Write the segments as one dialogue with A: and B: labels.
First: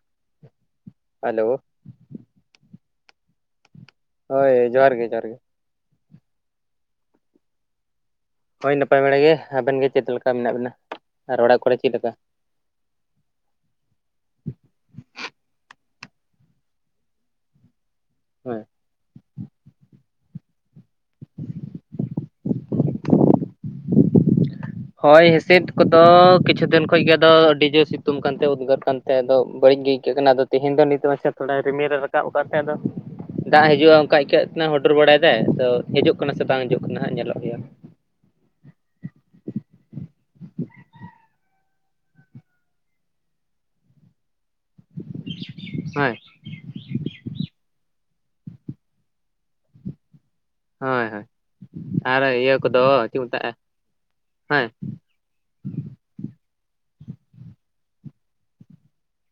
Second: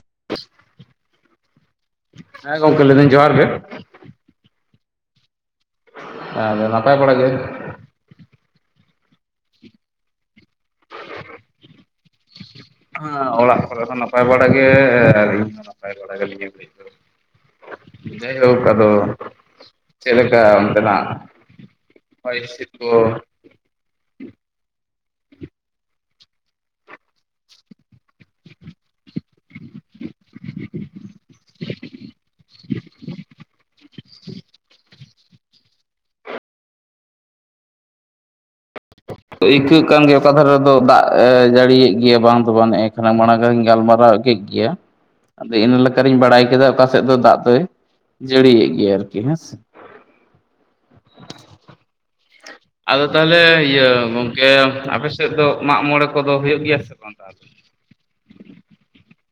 A: [unintelligible]
B: Hello
A: ᱦᱮᱸ ᱜᱚᱝᱠᱮ ᱞᱟᱹᱭᱮᱫᱟᱹᱧ ᱡᱚᱦᱟᱨ ᱜᱮ
B: ᱦᱳᱭ ᱡᱚᱦᱟᱨᱜ ᱜᱮ ᱡᱚᱦᱟᱨᱜ ᱜᱮ
A: ᱟᱨ ᱱᱟᱯᱟᱭ ᱵᱟᱲᱟ ᱜᱮ
B: ᱦᱳᱭ ᱱᱟᱯᱟᱭ ᱵᱟᱲᱟ ᱜᱮ ᱟᱵᱮᱱ ᱜᱮ ᱪᱮᱫ ᱞᱮᱠᱟ ᱢᱮᱱᱟᱜ ᱵᱮᱱᱟ ᱟᱨ ᱚᱲᱟᱜ ᱠᱚᱨᱮ ᱪᱮᱫ ᱞᱮᱠᱟ᱾
A: ᱦᱮ ᱚᱲᱟᱜ ᱠᱚᱨᱮ ᱦᱚᱸ ᱱᱟᱯᱟᱭ ᱵᱟᱲᱟ ᱜᱮ ᱟᱨ ᱤᱧ ᱦᱚᱸ ᱱᱟᱯᱟᱭ ᱵᱟᱲᱟ ᱜᱮ ᱢᱟᱭ
B: ᱦᱳᱭ
A: ᱦᱩᱜ ᱟᱫᱚ ᱪᱮᱫ ᱞᱮᱠᱟ ᱚᱱᱛᱮᱱᱟᱜ ᱦᱚᱭᱦᱤᱥᱤᱫ ᱠᱚ?
B: ᱦᱳᱭ ᱦᱤᱸᱥᱤᱫ ᱠᱚᱫᱚ ᱠᱤᱪᱷᱩ ᱫᱤᱱ ᱠᱷᱚᱱ ᱜᱮ ᱟᱫᱚ ᱟᱹᱰᱤ ᱡᱳᱨ ᱥᱤᱛᱩᱝ ᱠᱟᱱᱛᱮ ᱩᱫᱽᱜᱟᱹᱨ ᱠᱟᱱᱛᱮ ᱛᱮ ᱟᱫᱚ ᱵᱟᱹᱲᱤᱡ ᱜᱮ ᱟᱹᱭᱠᱟᱹᱜ ᱠᱟᱱᱟ, ᱟᱫᱚ ᱛᱮᱦᱮᱱ ᱫᱚ ᱱᱤᱛᱚᱜ ᱢᱟᱪᱷᱟ ᱛᱷᱚᱲᱟ ᱨᱤᱢᱤᱞ ᱨᱮ ᱨᱟᱠᱟᱵ ᱠᱟᱜ ᱛᱮ ᱟᱫᱚ ᱫᱟᱜ ᱦᱤᱡᱩᱜᱼᱟ ᱚᱱᱠᱟ ᱟᱹᱭᱠᱟᱹᱜ ᱛᱮ ᱦᱩᱰᱩᱨ ᱵᱟᱲᱟᱭ ᱫᱟᱭ, ᱛᱚ ᱦᱤᱡᱩᱜ ᱠᱟᱱᱟ ᱥᱮ ᱵᱟᱝ ᱦᱤᱡᱩᱜ ᱠᱟᱱᱟ ᱦᱟᱸᱜ ᱧᱮᱞᱚᱜ ᱜᱮᱭᱟ!
A: ᱟᱹᱭᱠᱟᱹᱜ ᱠᱟᱱ ᱜᱮᱭᱟ ᱚᱠᱟ ᱫᱷᱟᱨᱮ ᱨᱮᱫᱚ ᱫᱟᱜ ᱮ ᱡᱟᱹᱲᱤᱭᱮᱜ ᱜᱮᱭᱟ ᱵᱟᱝ ᱫᱚ ᱵᱟᱝ, ᱦᱮᱜᱼᱮᱸ ᱠᱷᱟᱱᱮ ᱢᱟᱲᱟᱝ ᱜᱤᱧ ᱜᱟᱞᱢᱟᱨᱟᱣ ᱠᱮᱜ ᱜᱮᱭᱟ, ᱟᱫᱚ ᱤᱱᱟᱹ
B: ᱦᱳᱭ
A: ᱞᱮᱠᱟᱨᱤᱧ ᱵᱟᱲᱟᱭ ᱠᱮᱫᱟ ᱚᱠᱟ ᱥᱮᱫ ᱫᱚ ᱫᱟᱜ ᱫᱚᱭ ᱡᱟᱹᱲᱤᱭᱮᱜ ᱜᱮᱭᱟ ᱟᱨᱠᱤ ᱦᱮᱸ ᱥᱮ ᱾
B: ᱦᱳᱭ ᱦᱳᱭ, ᱟᱨ ᱤᱭᱟᱹ ᱠᱚᱫᱚ ᱪᱮᱫ ᱠᱚ ᱢᱮᱛᱟᱜᱼᱟ ᱦᱮᱸ,
A: ᱟᱯᱮᱥᱮᱫ ᱫᱚ ᱢᱟᱜ ᱢᱚᱬᱮ ᱠᱚᱫᱚ ᱦᱩᱭᱩᱜ ᱜᱮᱭᱟ ᱥᱮ ᱵᱟᱝ ᱛᱟᱦᱚᱞᱮ?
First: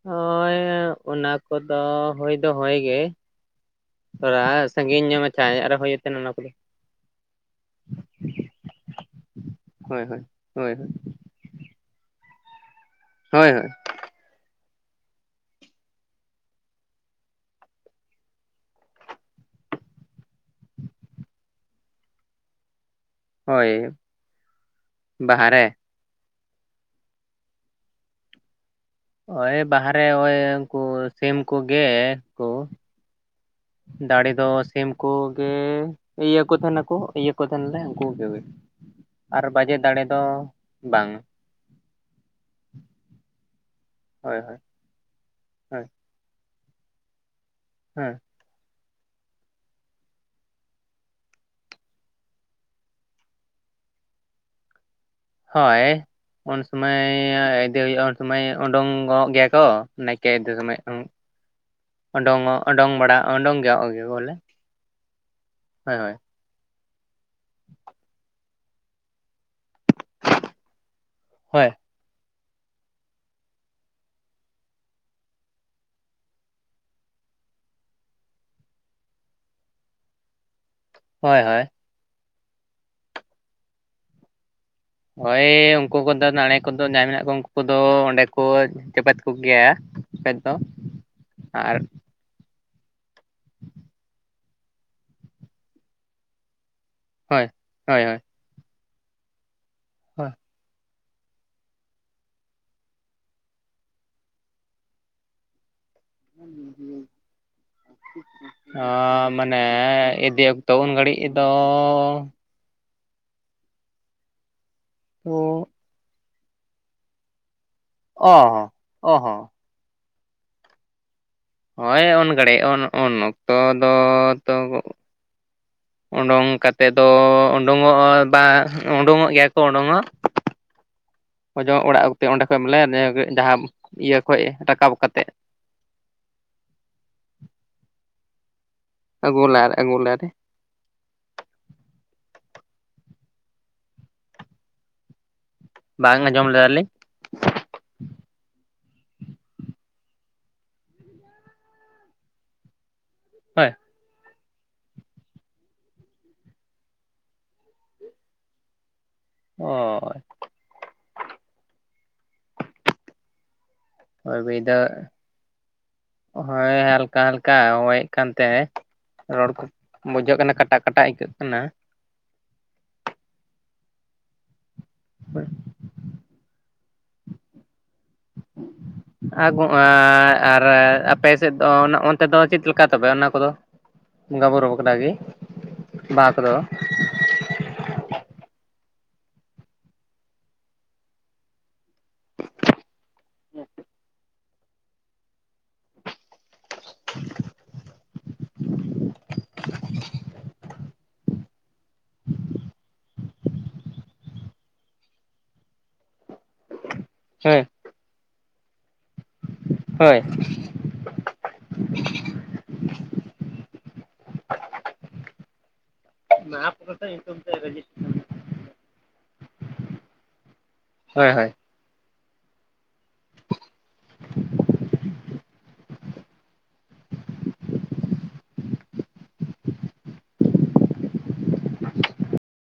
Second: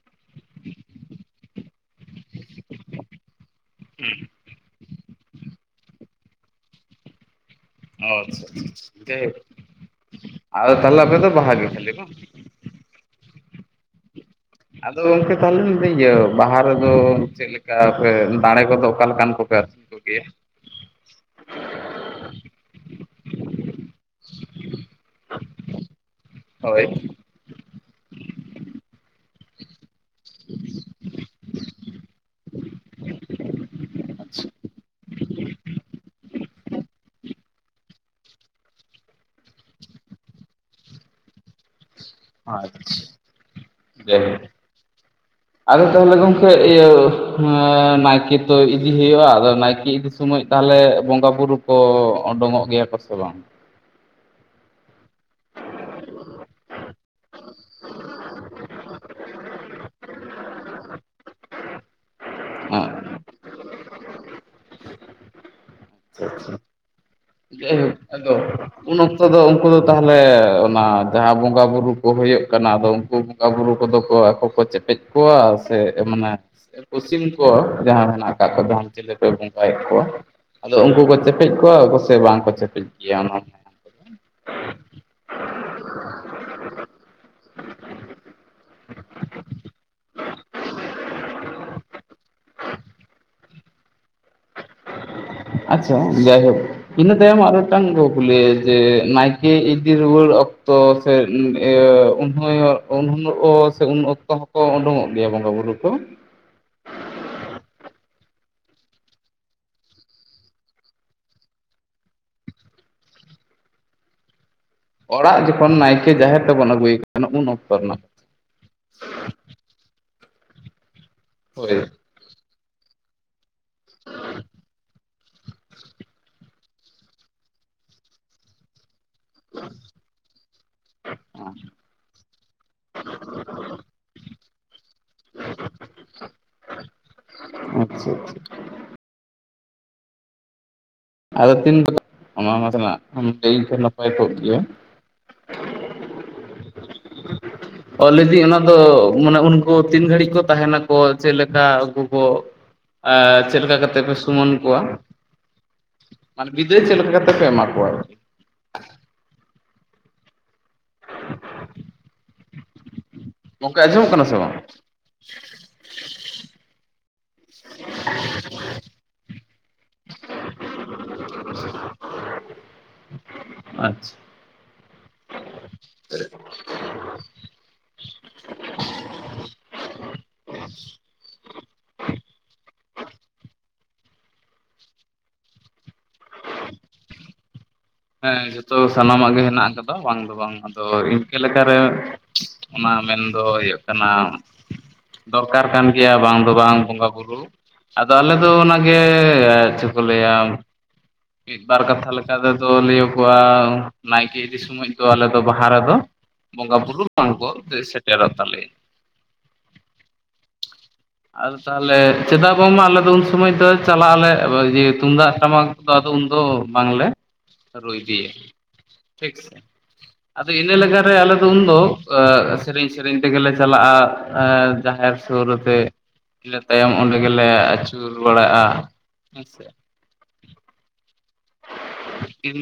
B: ᱦᱳᱭ ᱚᱱᱟ ᱠᱚᱫᱚ ᱦᱳᱭ ᱫᱚ ᱦᱳᱭ ᱜᱮ ᱾
A: ᱦᱮᱸ ᱾
B: ᱛᱷᱚᱲᱟ ᱥᱟᱺᱜᱤᱧ ᱧᱟᱜ ᱢᱟ ᱪᱷᱟᱭᱟ ᱧᱚᱜ ᱟᱨ ᱦᱩᱭᱮᱱ ᱛᱟᱦᱮᱱᱟ ᱚᱱᱟ ᱠᱚᱫᱚ ᱾
A: ᱚ ᱟᱪᱪᱷᱟ ᱟᱪᱪᱷᱟ ᱟᱪᱪᱷᱟ ᱦᱟᱭ ᱦᱳᱠ,
B: ᱦᱳᱭ ᱦᱳᱭ
A: ᱟᱫᱚ
B: ᱦᱳᱭ
A: ᱛᱟᱦᱚᱞᱮ ᱟᱯᱮ ᱫᱚ ᱵᱟᱦᱟ ᱜᱮ ᱠᱷᱟᱞ ᱵᱟᱝ?
B: ᱦᱳᱭ ᱦᱳᱭ ᱾
A: ᱟᱫᱚ ᱜᱚᱝᱠᱮ ᱛᱟᱦᱚᱞᱮ ᱢᱮᱱᱫᱟᱹᱧ ᱤᱭᱟᱹ ᱵᱟᱦᱟ ᱨᱮᱫᱚ ᱪᱮᱫᱞᱮᱠᱟ ᱯᱮ ᱫᱟᱲᱮ ᱠᱚᱫᱚ ᱚᱠᱟ ᱞᱮᱠᱟᱱ ᱠᱚᱯᱮ ᱟᱨᱠᱤ ᱠᱚᱜᱮᱭᱟ?
B: ᱦᱳᱭ, ᱵᱟᱦᱟᱨᱮ!
A: ᱦᱳᱭ ᱾
B: ᱚᱭ ᱵᱟᱦᱟᱨᱮ ᱚᱭ ᱩᱝᱠᱩ ᱥᱤᱢ ᱠᱚᱜᱮ ᱠᱚ ᱾
A: [inaudible]
B: ᱫᱟᱲᱮ ᱫᱚ ᱥᱤᱢ ᱠᱚ ᱜᱮ ᱤᱭᱟᱹ ᱠᱚ ᱛᱟᱦᱮᱱᱟᱠᱚ ᱤᱭᱟᱹ ᱠᱚ ᱛᱟᱦᱮᱱᱟᱞᱮ ᱩᱝᱠᱩ ᱜᱮ, ᱟᱨ ᱵᱟᱡᱮ ᱫᱟᱲᱮ ᱫᱚ ᱵᱟᱝ ᱾
A: ᱟᱪᱪᱷᱟ, ᱡᱟᱭ
B: ᱦᱳᱭ
A: ᱦᱳᱠ
B: ᱦᱳᱭ
A: ᱟᱫᱚ
B: ᱦᱳᱭ
A: ᱛᱟᱞᱦᱮ ᱜᱚᱝ ᱠᱮ ᱤᱭᱟᱹ ᱦᱮᱸᱻ
B: ᱦᱮᱸ
A: ᱱᱟᱭᱠᱮ ᱛᱚ ᱤᱫᱤ ᱦᱩᱭᱩᱜᱼᱟ ᱟᱫᱚ ᱱᱟᱭᱠᱮ ᱤᱫᱤ ᱥᱚᱢᱚᱡ ᱛᱟᱦᱚᱞᱮ ᱵᱚᱸᱜᱟ ᱵᱩᱨᱩ ᱠᱚ ᱳᱰᱳᱝ ᱚᱜ ᱜᱮᱭᱟ ᱠᱚ ᱥᱮ ᱵᱟᱝ?
B: ᱦᱳᱭ ᱾ ᱩᱱᱥᱩᱢᱟᱹᱭ ᱤᱫᱮ ᱦᱩᱭᱩᱜᱼᱟ ᱩᱱᱥᱩᱢᱟᱹᱭ ᱩᱰᱩᱝ ᱜᱚᱜ ᱜᱮᱭᱟ ᱠᱚ ᱱᱟᱭᱠᱮ ᱤᱫᱮ ᱥᱚᱢᱚᱭ ᱾
A: [inaudible]
B: ᱳᱰᱳᱝᱚᱜ ᱳᱰᱳᱝ ᱵᱟᱲᱟ
A: ᱟᱪᱪᱷᱟ
B: ᱳᱰᱚᱝ ᱜᱚᱜ ᱜᱮᱭᱟ ᱠᱚ ᱵᱚᱞᱮ ᱦᱳᱭ ᱾
A: ᱡᱟᱭ ᱦᱳᱠ ᱟᱫᱚ ᱩᱱ ᱚᱠᱛᱚ ᱫᱚ ᱩᱝᱠᱩ ᱫᱚ ᱛᱟᱦᱚᱞᱮ ᱚᱱᱟ ᱡᱟᱦᱟᱸ ᱵᱚᱸᱜᱟ
B: ᱦᱳᱭ
A: ᱵᱩᱨᱩ ᱠᱚ ᱦᱩᱭᱩᱜ ᱠᱟᱱᱟ ᱟᱫᱚ ᱩᱱᱠᱩ ᱵᱚᱸᱜᱟ ᱵᱩᱨᱩ ᱠᱚᱫᱚ ᱠᱚ ᱟᱠᱚ ᱠᱚ ᱪᱮᱯᱮᱪ ᱠᱚᱣᱟ ᱥᱮ ᱢᱟᱱᱮ ᱮᱠᱳ ᱥᱤᱢ ᱠᱚ ᱡᱟᱦᱟᱸ ᱢᱮᱱᱟᱜ ᱟᱠᱟᱫ ᱠᱚᱫᱚ ᱦᱟᱝ ᱪᱮᱞᱮ ᱯᱮ ᱵᱚᱸᱜᱟᱭᱮᱫ ᱠᱚᱣᱟ? ᱟᱫᱚ ᱩᱱᱠᱩ ᱠᱚ
B: ᱦᱳᱭ
A: ᱪᱮᱯᱮᱡ
B: ᱦᱳᱭ
A: ᱠᱚᱣᱟ ᱠᱚᱥᱮ ᱵᱟᱝ ᱠᱚ ᱪᱮᱯᱮᱡ ᱜᱮᱭᱟ ᱚᱱᱟ?
B: ᱳᱭ ᱩᱝᱠᱩ ᱠᱚᱫᱚ ᱫᱟᱬᱮ ᱠᱚᱫᱚ ᱡᱟᱦᱟᱸᱭ ᱢᱮᱱᱟᱜ ᱠᱚ ᱩᱱᱠᱩ ᱠᱚᱫᱚ ᱚᱸᱰᱮ ᱠᱚ ᱪᱮᱯᱮᱡ ᱠᱚ ᱜᱮᱭᱟ ᱪᱮᱯᱮᱡ ᱫᱚ, ᱟᱨ
A: ᱟᱪᱪᱷᱟ ᱡᱟᱭᱦᱳᱠ, ᱤᱱᱟᱹ ᱛᱟᱭᱚᱢ
B: ᱦᱳᱭ
A: ᱟᱨ ᱢᱤᱫᱴᱟᱝ
B: ᱦᱳᱭ ᱦᱳᱭ
A: ᱠᱩᱠᱞᱤ ᱡᱮ ᱱᱟᱭᱠᱮ ᱤ ᱫᱤ ᱨᱩᱣᱟᱹᱲ
B: ᱦᱳᱭ
A: ᱚᱠᱛᱚ ᱥᱮ ᱤᱱ ᱤᱭᱟᱹ ᱩᱱ ᱦᱳᱭᱳᱜ ᱩᱱ ᱦᱤᱞᱚᱜ ᱥᱮ ᱩᱱ ᱚᱠᱛᱚ ᱦᱚᱸᱠᱚ ᱩᱰᱩᱝᱚᱜ ᱜᱮᱭᱟ ᱵᱚᱸᱜᱟ ᱵᱩᱨᱩ ᱠᱚ? [inaudible]
B: ᱚ ᱢᱟᱱᱮ ᱤᱫᱤ ᱚᱠᱛᱚ ᱩᱱ ᱜᱷᱟᱹᱲᱤᱡ ᱫᱚᱻ
A: ᱚᱲᱟᱜ
B: ᱚ
A: ᱡᱚᱠᱷᱚᱱ ᱱᱟᱭᱠᱮ ᱡᱟᱦᱮᱨ ᱛᱮᱵᱚᱱ ᱟᱹᱜᱩᱭᱮ ᱠᱟᱱ ᱩᱱ ᱚᱠᱛᱚ ᱨᱮᱱᱟᱜ ᱾
B: ᱚ ᱦᱚᱸ ᱚ ᱦᱚᱸ ᱾ ᱦᱳᱭ ᱩᱱ ᱜᱟᱲᱤᱡ ᱩᱱ ᱩᱱ ᱚᱠᱛᱚ ᱫᱚ ᱛᱚ ᱩᱰᱩᱝ ᱠᱟᱛᱮᱫ ᱫᱚ ᱩᱰᱩᱝᱚᱜᱼᱟ ᱵᱟᱝ ᱩᱰᱩᱝᱚᱜ ᱜᱮᱭᱟ ᱠᱚ ᱩᱰᱩᱝᱚᱜ ᱾
A: ᱟᱪᱪᱷᱟ
B: ᱚᱡᱚᱜ ᱚᱲᱟᱜ ᱚᱠᱛᱮ ᱚᱸᱰᱮ ᱠᱷᱚᱡ ᱵᱚᱞᱮ ᱡᱟᱦᱟᱸ ᱤᱭᱟᱹ ᱠᱷᱚᱡ ᱨᱟᱠᱟᱵ ᱠᱟ ᱠᱟᱛᱮᱫ
A: ᱟᱪᱪᱷᱟ ᱟᱪᱪᱷᱟ᱾
B: ᱟᱜᱩᱞᱟᱦᱟ ᱨᱮ ᱟᱜᱩᱞᱟ ᱨᱮ᱾
A: ᱟᱫᱚ ᱛᱤᱱ ᱵᱟ ᱢᱟ ᱚᱱᱟ ᱱᱟᱥᱮᱱᱟᱜ ᱞᱟᱹᱭ ᱠᱷᱟᱱ ᱱᱟᱯᱟᱭ ᱠᱚᱜ ᱜᱮᱭᱟ᱾
B: ᱵᱟᱝ ᱟᱸᱡᱚᱢ ᱞᱮᱫᱟ ᱞᱤᱧ᱾
A: [inaudible] ᱚ ᱞᱟᱹᱭᱫᱤᱧ ᱚᱱᱟ ᱫᱚ ᱢᱟᱱᱮ ᱩᱱᱠᱩ ᱛᱤᱱ ᱜᱷᱟᱹᱲᱤᱡ ᱠᱚ ᱛᱟᱦᱮᱸᱱᱟ ᱠᱚ ᱪᱮᱫ ᱞᱮᱠᱟ ᱩᱱᱠᱩ ᱠᱚ ᱮ ᱪᱮᱫ
B: ᱦᱳᱭ
A: ᱞᱮᱠᱟ ᱠᱟᱛᱮ ᱯᱮ ᱥᱩᱢᱟᱱ ᱠᱚᱣᱟ, ᱢᱟᱱᱮ ᱵᱤᱫᱟᱹᱭ ᱪᱮᱫ ᱞᱮᱠᱟ ᱠᱟᱛᱮ ᱯᱮ ᱮᱢᱟ ᱠᱚᱣᱟ?
B: ᱚᱭ᱾
A: [inaudible] ᱜᱚᱢᱠᱮ ᱟᱸᱡᱚᱢᱚᱜ ᱠᱟ
B: ᱦᱳᱭ ᱵᱟᱹᱭ ᱫᱚ ᱦᱳᱭ ᱦᱟᱞ ᱦᱟᱞᱠᱟ ᱦᱟᱞᱠᱟ ᱦᱚᱭᱮᱫ ᱠᱟᱱᱛᱮ ᱨᱚᱲ ᱠᱚ ᱵᱩᱡᱷᱟᱹᱜ ᱠᱟᱱᱟ ᱠᱟᱴᱟᱜ ᱠᱟᱴᱟᱜ ᱟᱹᱭᱠᱟᱹᱜ ᱠᱟᱱᱟ᱾
A: ᱟᱪᱪᱷᱟ᱾
B: [unintelligible] ᱟ ᱜᱚ ᱟ ᱟᱨ ᱟᱯᱮ ᱥᱮᱫ ᱫᱚ ᱚᱱ ᱚᱱᱛᱮ ᱫᱚ ᱪᱮᱫ ᱞᱮᱠᱟ ᱛᱚᱵᱮ ᱚᱱᱟ ᱠᱚᱫᱚ? ᱵᱚᱸᱜᱟ ᱵᱩᱨᱩ ᱵᱟᱠᱷᱨᱟ ᱜᱤ ᱵᱟᱦᱟ ᱠᱚᱫᱚ
A: ᱦᱮᱸ ᱡᱷᱟᱛᱚ ᱥᱟᱱᱟᱢᱟᱜ ᱜᱮ ᱦᱮᱸᱱᱟᱜ ᱠᱟᱫᱟ ᱵᱟᱝ ᱫᱚ ᱵᱟᱝ ᱟᱫᱚ ᱤᱱᱠᱟᱹ ᱞᱮᱠᱟᱨᱮ ᱚᱱᱟ ᱢᱮᱱᱫᱚ ᱦᱩᱭᱩᱜ ᱠᱟᱱᱟ ᱫᱚᱨᱠᱟᱨ ᱠᱟᱱ ᱜᱮᱭᱟ ᱵᱟᱝ ᱫᱚ ᱵᱟᱝ ᱵᱚᱸᱜᱟ ᱵᱩᱨᱩ᱾ ᱟᱫᱚ ᱟᱞᱮ ᱫᱚ ᱚᱱᱟᱜᱮ ᱪᱮᱫ ᱠᱚ ᱞᱟᱹᱭᱟ ᱢᱤᱫᱵᱟᱨ ᱠᱟᱛᱷᱟ ᱞᱮᱠᱟ ᱛᱮᱫᱚ ᱞᱟᱹᱭᱚᱜᱚᱜᱼᱟ ᱱᱟᱭᱠᱮ ᱤᱫᱤ ᱥᱚᱢᱚᱭ ᱫᱚ ᱟᱞᱮ ᱫᱚ ᱵᱟᱦᱟ ᱨᱮᱫᱚ ᱵᱚᱸᱜᱟ ᱵᱩᱨᱩ ᱵᱟᱝ ᱠᱚ
B: ᱦᱳᱭ
A: ᱫᱮ ᱥᱮᱴᱮᱨᱚᱜ ᱛᱟᱞᱮ᱾
B: ᱦᱳᱭ᱾
A: ᱟᱫᱚ ᱛᱟᱦᱚᱞᱮ ᱪᱮᱫᱟᱜ ᱵᱟᱝᱢᱟ ᱟᱞᱮ ᱫᱚ ᱩᱱ ᱥᱚᱢᱚᱭ ᱫᱚ ᱪᱟᱞᱟᱜ ᱟᱞᱮ ᱤᱭᱟᱹ ᱛᱩᱢᱫᱟᱜ ᱴᱟᱢᱟᱠ ᱟᱫᱚ ᱩᱱ ᱫᱚ ᱵᱟᱝᱞᱮ ᱨᱩᱭ ᱤᱫᱤᱭᱟ ᱴᱷᱤᱠ ᱥᱮ? ᱟᱫᱚ ᱤᱱᱟᱹ ᱞᱮᱠᱟᱨᱮ
B: ᱦᱳᱭ
A: ᱟᱞᱮ ᱫᱚ
B: ᱦᱳᱭ
A: ᱩᱱ ᱫᱚ ᱟᱜ ᱥᱮᱨᱮᱧ ᱥᱮᱨᱮᱧ ᱛᱮᱜᱮᱞᱮ ᱪᱟᱞᱟᱜᱼᱟ ᱡᱟᱦᱮᱨ ᱥᱩᱨ ᱛᱮ, ᱮ ᱛᱟᱭᱚᱢ ᱚᱸᱰᱮ ᱜᱮᱞᱮ ᱟᱹᱪᱩᱨ ᱵᱟᱲᱟᱜᱼᱟ ᱦᱮᱸᱥᱮ? ᱤᱧ